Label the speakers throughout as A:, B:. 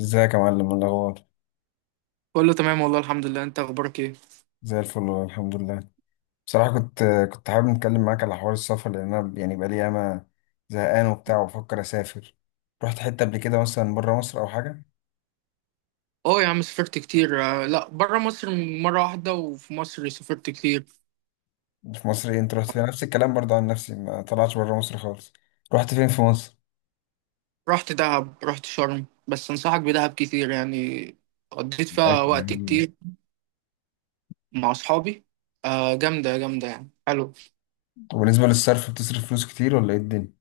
A: ازيك يا معلم؟ إيه الاخبار؟
B: كله تمام والله، الحمد لله. انت اخبارك ايه؟
A: زي الفل والله، الحمد لله. بصراحه كنت حابب نتكلم معاك على حوار السفر لان انا يعني بقالي ياما زهقان وبتاع وبفكر اسافر. رحت حته قبل كده مثلا بره مصر او حاجه؟
B: اه يا عم، سافرت كتير. لا، بره مصر مره واحده، وفي مصر سافرت كتير.
A: في مصر ايه؟ انت رحت فين؟ نفس الكلام برضه، عن نفسي ما طلعتش بره مصر خالص. رحت فين في مصر؟
B: رحت دهب، رحت شرم، بس انصحك بدهب كتير يعني. قضيت فيها
A: بقيت
B: وقت
A: يعني-
B: كتير مع اصحابي. آه جامده جامده يعني، حلو.
A: وبالنسبه للصرف بتصرف فلوس كتير ولا ايه الدنيا؟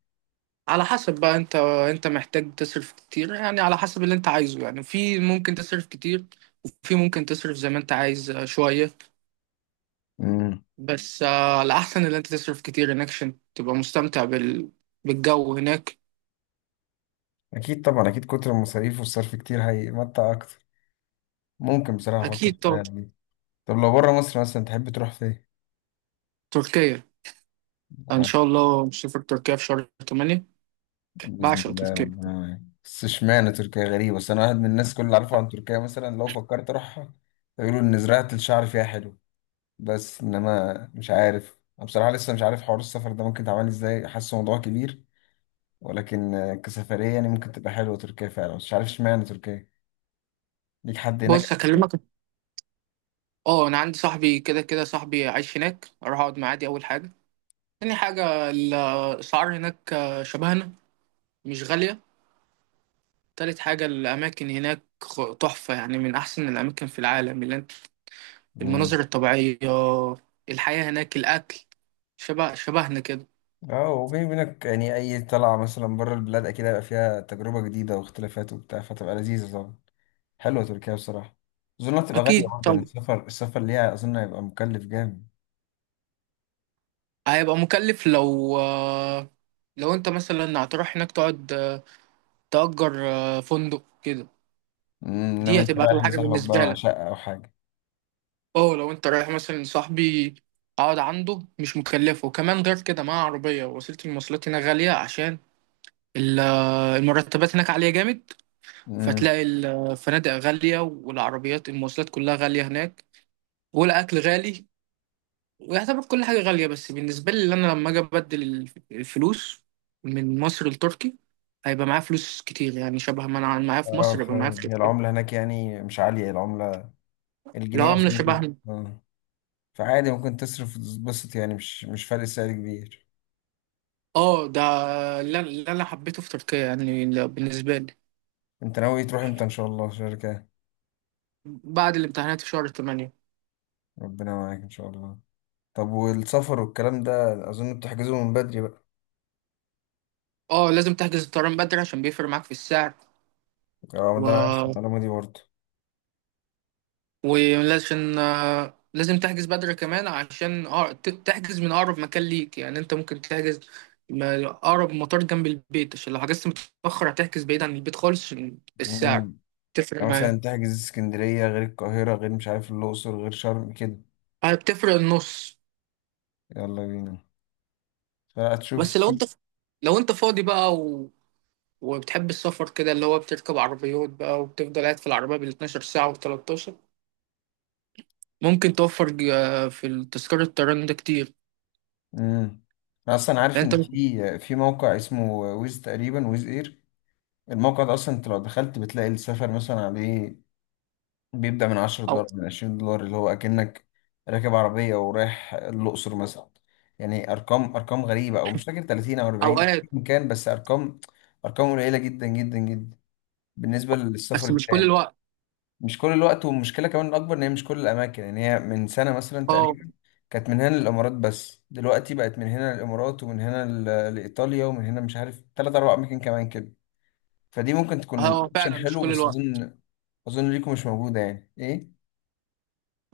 B: على حسب بقى انت. انت محتاج تصرف كتير يعني، على حسب اللي انت عايزه يعني. في ممكن تصرف كتير، وفي ممكن تصرف زي ما انت عايز شويه.
A: امم
B: بس الاحسن اللي انت تصرف كتير هناك عشان تبقى مستمتع بالجو هناك.
A: اكيد طبعا، اكيد كتر المصاريف والصرف كتير هيمتع اكتر. ممكن بصراحه افكر
B: أكيد
A: في
B: طبعا.
A: الحاجات دي. طب لو بره مصر مثلا تحب تروح فين؟
B: تركيا. إن شاء الله مسافر تركيا في شهر 8.
A: بإذن
B: بعشق
A: الله
B: تركيا.
A: ربنا معاك. بس اشمعنى تركيا؟ غريبة، بس أنا واحد من الناس كل اللي عارفها عن تركيا مثلا لو فكرت أروحها يقولوا إن زراعة الشعر فيها حلو. بس إنما مش عارف، أنا بصراحة لسه مش عارف حوار السفر ده ممكن تعمل إزاي، حاسه موضوع كبير. ولكن كسفرية يعني ممكن تبقى حلوة تركيا فعلا. بس مش عارف اشمعنى تركيا، ليك حد هناك؟
B: بص هكلمك. أه، أنا عندي صاحبي. كده كده صاحبي عايش هناك، أروح أقعد معاه، دي أول حاجة. تاني حاجة، الأسعار هناك شبهنا، مش غالية. تالت حاجة، الأماكن هناك تحفة، يعني من أحسن الأماكن في العالم. اللي أنت
A: مم.
B: المناظر الطبيعية، الحياة هناك، الأكل، شبهنا كده.
A: اه، وبيني وبينك يعني أي طلعة مثلا بره البلاد أكيد هيبقى فيها تجربة جديدة واختلافات وبتاع، فتبقى لذيذة طبعا. حلوة تركيا بصراحة. أظن هتبقى غالية
B: أكيد
A: برضه، يعني
B: طبعا.
A: السفر، السفر ليها أظن هيبقى مكلف جامد.
B: هيبقى مكلف لو لو أنت مثلا هتروح هناك تقعد تأجر فندق كده،
A: أمم، إنما
B: دي
A: أنت
B: هتبقى
A: رايح
B: أغلى حاجة
A: لصاحبك بقى
B: بالنسبة
A: مع
B: لك.
A: شقة أو حاجة.
B: اه، لو انت رايح مثلا صاحبي، اقعد عنده مش مكلفه. وكمان غير كده معاه عربية. وسيلة المواصلات هنا غالية، عشان ال- المرتبات هناك عالية جامد.
A: أمم.
B: فتلاقي الفنادق غالية، والعربيات المواصلات كلها غالية هناك، والأكل غالي. ويعتبر كل حاجة غالية، بس بالنسبة لي اللي أنا لما أجي أبدل الفلوس من مصر لتركي، هيبقى معايا فلوس كتير، يعني شبه ما أنا معايا في
A: أه،
B: مصر يبقى معايا
A: فاهم.
B: في
A: هي
B: تركيا.
A: العملة هناك يعني مش عالية العملة،
B: لو
A: الجنيه
B: عملة
A: مثلا ممكن
B: شبهنا.
A: أه. فعادي ممكن تصرف وتتبسط، يعني مش فرق سعر كبير.
B: اه، ده اللي أنا حبيته في تركيا يعني، ل- بالنسبة لي.
A: أنت ناوي تروح إمتى إن شاء الله شركة؟
B: بعد الامتحانات في شهر 8.
A: ربنا معاك إن شاء الله. طب والسفر والكلام ده أظن بتحجزه من بدري بقى.
B: اه، لازم تحجز الطيران بدري عشان بيفرق معاك في السعر.
A: أه
B: و...
A: ده أنا عارف المعلومة دي.
B: ولازم لازم تحجز بدري كمان، عشان تحجز من أقرب مكان ليك. يعني أنت ممكن تحجز أقرب مطار جنب البيت. عشان لو حجزت متأخر هتحجز بعيد عن البيت خالص، عشان
A: برضه،
B: السعر
A: يعني
B: تفرق
A: مثلا
B: معاك.
A: تحجز اسكندرية غير القاهرة غير مش عارف الأقصر غير شرم كده.
B: آه، بتفرق النص.
A: يلا بينا. فهتشوف
B: بس لو
A: تشوف.
B: أنت لو أنت فاضي بقى وبتحب السفر كده، اللي هو بتركب عربيات بقى وبتفضل قاعد في العربية بال12 ساعة و13، ممكن توفر في تذكرة الطيران ده كتير.
A: امم أنا أصلا
B: لأن
A: عارف
B: أنت
A: إن
B: ممكن-
A: في موقع اسمه ويز تقريبا، ويز إير. الموقع ده أصلا أنت لو دخلت بتلاقي السفر مثلا عليه بيبدأ من 10
B: أو
A: دولار من 20 دولار، اللي هو أكنك راكب عربية ورايح الأقصر مثلا. يعني أرقام، أرقام غريبة أو مش فاكر، 30 أو 40
B: أوقات.
A: أيا كان، بس أرقام، أرقام قليلة جدا جدا جدا بالنسبة للسفر
B: بس مش كل
A: التاني.
B: الوقت.
A: مش كل الوقت، والمشكلة كمان الأكبر إن هي مش كل الأماكن، يعني هي من سنة مثلا
B: أه،
A: تقريبا كانت من هنا للإمارات بس دلوقتي بقت من هنا للإمارات ومن هنا لإيطاليا ومن هنا مش عارف تلات أربع أماكن كمان كده. فدي ممكن تكون
B: هو
A: أوبشن
B: فعلا مش
A: حلو،
B: كل
A: بس
B: الوقت.
A: أظن ليكم مش موجودة يعني إيه؟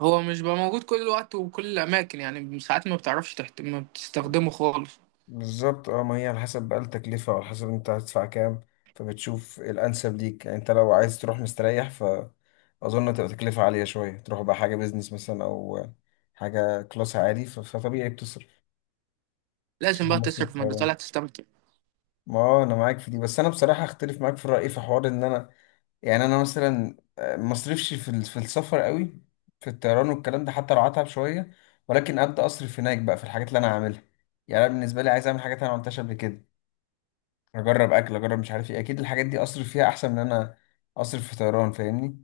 B: هو مش بقى موجود كل الوقت وكل الأماكن يعني. ساعات ما بتعرفش ما بتستخدمه خالص.
A: بالظبط اه، ما هي على حسب بقى التكلفة وعلى حسب انت هتدفع كام، فبتشوف الأنسب ليك. يعني انت لو عايز تروح مستريح فأظن تبقى تكلفة عالية شوية، تروح بقى حاجة بيزنس مثلا أو حاجة كلاس عالي، فطبيعي بتصرف.
B: لازم
A: شبه
B: بقى
A: مصر
B: تصرف، ما أنت طالع
A: الطيران.
B: تستمتع.
A: ما هو انا معاك في دي، بس انا بصراحه اختلف معاك في الراي في حوار ان انا يعني انا مثلا ما اصرفش في في السفر قوي، في الطيران والكلام ده. حتى لو هتعب شويه، ولكن ابدا اصرف هناك بقى في الحاجات اللي انا عاملها. يعني انا بالنسبه لي عايز اعمل حاجات انا ما عملتهاش قبل كده، اجرب اكل، اجرب مش عارف ايه. اكيد الحاجات دي اصرف فيها احسن من ان انا اصرف في طيران، فاهمني؟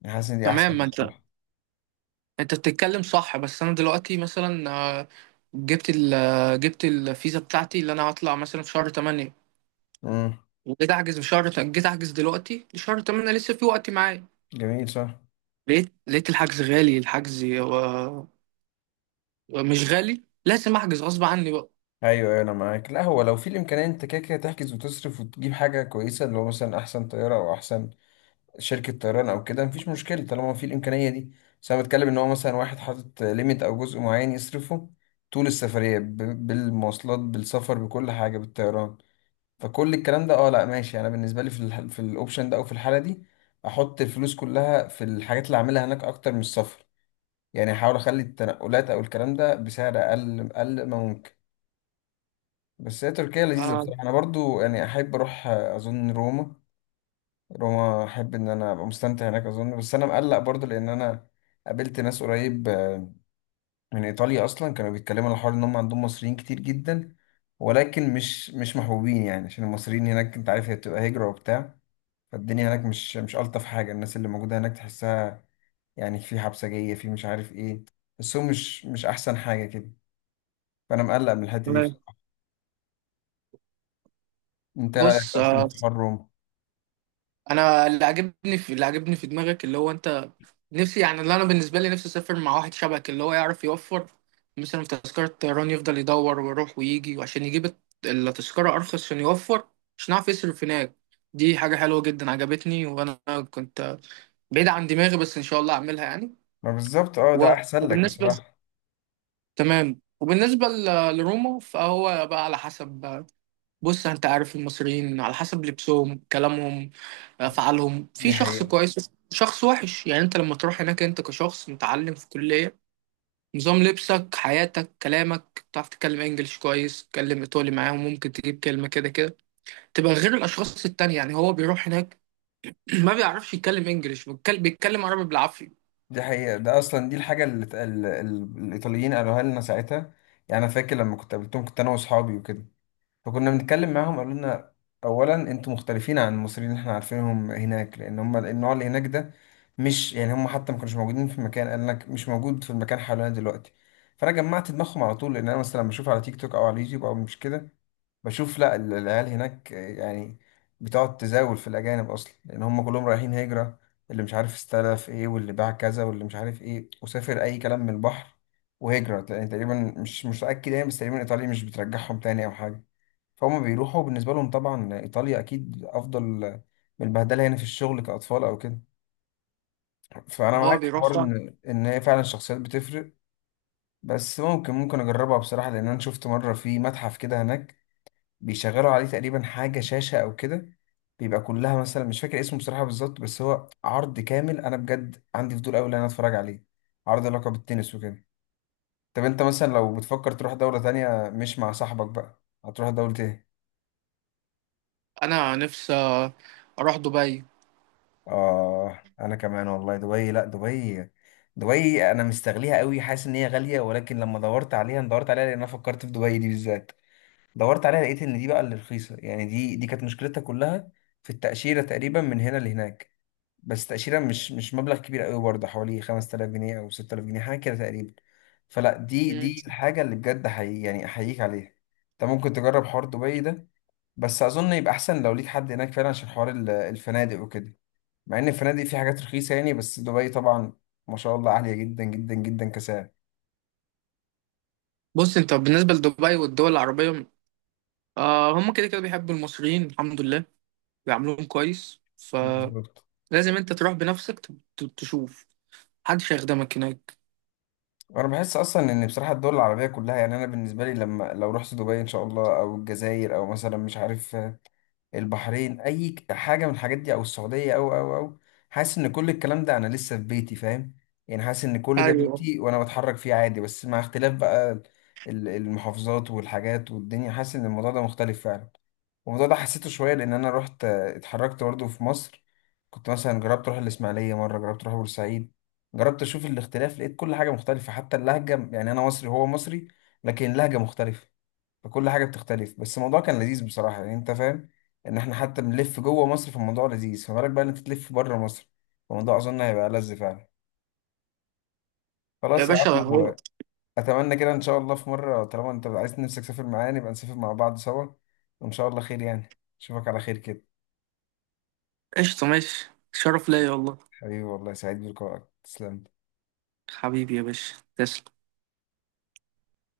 A: يعني حاسس ان دي
B: تمام
A: احسن
B: ما أنت
A: بصراحه.
B: أنت بتتكلم صح. بس أنا دلوقتي مثلا آه، جبت ال... آه، جبت الفيزا بتاعتي اللي أنا هطلع مثلا في شهر 8.
A: امم
B: وجيت احجز في شهر جيت احجز دلوقتي شهر 8 لسه في وقت معايا.
A: جميل صح.
B: لقيت الحجز غالي، مش غالي، لازم احجز غصب عني بقى.
A: ايوه أيوة، انا معاك. لا هو لو في الامكانيه انت كده كده تحجز وتصرف وتجيب حاجه كويسه، اللي هو مثلا احسن طياره او احسن شركة طيران أو كده، مفيش مشكلة طالما في الإمكانية دي. بس أنا بتكلم إن هو مثلا واحد حاطط ليميت أو جزء معين يصرفه طول السفرية بالمواصلات بالسفر بكل حاجة بالطيران، فكل الكلام ده أه لأ ماشي. أنا بالنسبة لي في في الأوبشن ده أو في الحالة دي أحط الفلوس كلها في الحاجات اللي أعملها هناك أكتر من السفر. يعني أحاول أخلي التنقلات أو الكلام ده بسعر أقل، أقل ما ممكن. بس هي تركيا لذيذة
B: آه.
A: بصراحة. أنا برضو يعني أحب أروح أظن روما. روما احب ان انا ابقى مستمتع هناك اظن. بس انا مقلق برضه، لان انا قابلت ناس قريب من ايطاليا اصلا كانوا بيتكلموا على الحوار ان هم عندهم مصريين كتير جدا، ولكن مش محبوبين يعني، عشان المصريين هناك انت عارف هي بتبقى هجرة وبتاع. فالدنيا هناك مش الطف حاجة، الناس اللي موجودة هناك تحسها يعني في حبسجية، في مش عارف ايه. بس هو مش احسن حاجة كده. فانا مقلق من الحتة دي
B: تمام.
A: بصراحة. انت رأيك
B: بص
A: اصلا في حر روما؟
B: انا اللي عجبني في دماغك، اللي هو انت نفسي يعني. اللي انا بالنسبه لي نفسي اسافر مع واحد شبهك، اللي هو يعرف يوفر. مثلا في تذكره طيران يفضل يدور ويروح ويجي، وعشان يجيب التذكره ارخص، عشان يوفر، عشان يعرف يصرف هناك. دي حاجه حلوه جدا، عجبتني. وانا كنت بعيد عن دماغي، بس ان شاء الله اعملها يعني.
A: ما بالظبط اه، ده احسن لك
B: وبالنسبة
A: بصراحة.
B: تمام. وبالنسبة ل- لروما فهو بقى على حسب. بص انت عارف المصريين على حسب لبسهم، كلامهم، افعالهم،
A: دي
B: في شخص
A: حقيقة.
B: كويس شخص وحش. يعني انت لما تروح هناك انت كشخص متعلم في كلية، نظام لبسك، حياتك، كلامك، تعرف تتكلم انجلش كويس، تتكلم ايطالي معاهم ممكن تجيب كلمة كده كده، تبقى غير الاشخاص التانية. يعني هو بيروح هناك ما بيعرفش يتكلم انجلش، بيتكلم عربي بالعافية.
A: دي حقيقة، ده أصلا دي الحاجة اللي الإيطاليين قالوها لنا ساعتها. يعني أنا فاكر لما كنت قابلتهم كنت أنا وأصحابي وكده، فكنا بنتكلم معاهم قالوا لنا أولا أنتوا مختلفين عن المصريين اللي إحنا عارفينهم هناك، لأن هم النوع اللي هناك ده مش يعني هم حتى ما كانوش موجودين في المكان، قال لك مش موجود في المكان حوالينا دلوقتي. فأنا جمعت دماغهم على طول، لأن أنا مثلا لما بشوف على تيك توك أو على اليوتيوب أو مش كده بشوف لا العيال هناك يعني بتقعد تزاول في الأجانب أصلا، لأن هم كلهم رايحين هجرة، اللي مش عارف استلف إيه، واللي باع كذا، واللي مش عارف إيه وسافر أي كلام من البحر. وهجرة لأن تقريبا مش متأكد يعني، بس تقريبا إيطاليا مش بترجعهم تاني أو حاجة. فهم بيروحوا، بالنسبة لهم طبعا إيطاليا أكيد أفضل من البهدلة هنا في الشغل كأطفال أو كده. فأنا
B: وهو
A: معاك في
B: بيروح
A: حوار
B: بقى.
A: إن هي فعلا الشخصيات بتفرق. بس ممكن أجربها بصراحة، لأن أنا شفت مرة في متحف كده هناك بيشغلوا عليه تقريبا حاجة شاشة أو كده، بيبقى كلها مثلا مش فاكر اسمه بصراحة بالظبط، بس هو عرض كامل أنا بجد عندي فضول أوي إن أنا أتفرج عليه. عرض علاقة بالتنس وكده. طب أنت مثلا لو بتفكر تروح دولة تانية مش مع صاحبك بقى هتروح دولة إيه؟
B: انا نفسي اروح دبي.
A: آه أنا كمان والله دبي. لأ دبي، دبي أنا مستغليها أوي، حاسس إن هي غالية، ولكن لما دورت عليها أنا دورت عليها لأن أنا فكرت في دبي دي بالذات، دورت عليها لقيت إن دي بقى اللي رخيصة يعني. دي كانت مشكلتها كلها في التأشيرة تقريبا من هنا لهناك. بس تأشيرة مش مبلغ كبير قوي برضه، حوالي 5000 جنيه أو 6000 جنيه حاجة كده تقريبا. فلا دي الحاجة اللي بجد حقيقي يعني أحييك عليها. أنت ممكن تجرب حوار دبي ده، بس أظن يبقى أحسن لو ليك حد هناك فعلا عشان حوار الفنادق وكده. مع إن الفنادق في حاجات رخيصة يعني، بس دبي طبعا ما شاء الله عالية جدا جدا جدا كسعر.
B: بص انت بالنسبه لدبي والدول العربيه، آه، هم كده كده بيحبوا المصريين الحمد لله، بيعاملوهم كويس.
A: بالظبط.
B: فلازم انت تروح بنفسك تشوف. محدش هيخدمك هناك.
A: وانا بحس اصلا ان بصراحه الدول العربيه كلها، يعني انا بالنسبه لي لما لو رحت دبي ان شاء الله او الجزائر او مثلا مش عارف البحرين اي حاجه من الحاجات دي او السعوديه او حاسس ان كل الكلام ده انا لسه في بيتي، فاهم؟ يعني حاسس ان كل ده
B: ايوه
A: بيتي وانا بتحرك فيه عادي، بس مع اختلاف بقى المحافظات والحاجات والدنيا. حاسس ان الموضوع ده مختلف فعلا. والموضوع ده حسيته شويه لان انا رحت اتحركت برضه في مصر، كنت مثلا جربت اروح الاسماعيليه مره، جربت اروح بورسعيد، جربت اشوف الاختلاف، لقيت كل حاجه مختلفه حتى اللهجه. يعني انا مصري هو مصري لكن اللهجه مختلفه، فكل حاجه بتختلف. بس الموضوع كان لذيذ بصراحه، يعني انت فاهم ان احنا حتى بنلف جوه مصر فالموضوع لذيذ، فما بالك بقى ان انت تلف بره مصر، فالموضوع اظن هيبقى لذ فعلا.
B: يا
A: خلاص يا
B: باشا،
A: عم
B: هو
A: اتمنى كده ان شاء الله في مره طالما انت عايز نفسك تسافر معايا نبقى نسافر مع بعض سوا. وان شاء الله خير، يعني اشوفك على خير كده.
B: قشطه، ماشي، شرف ليا والله.
A: حبيبي والله سعيد بلقائك، تسلم.
B: حبيبي يا باشا، تسلم.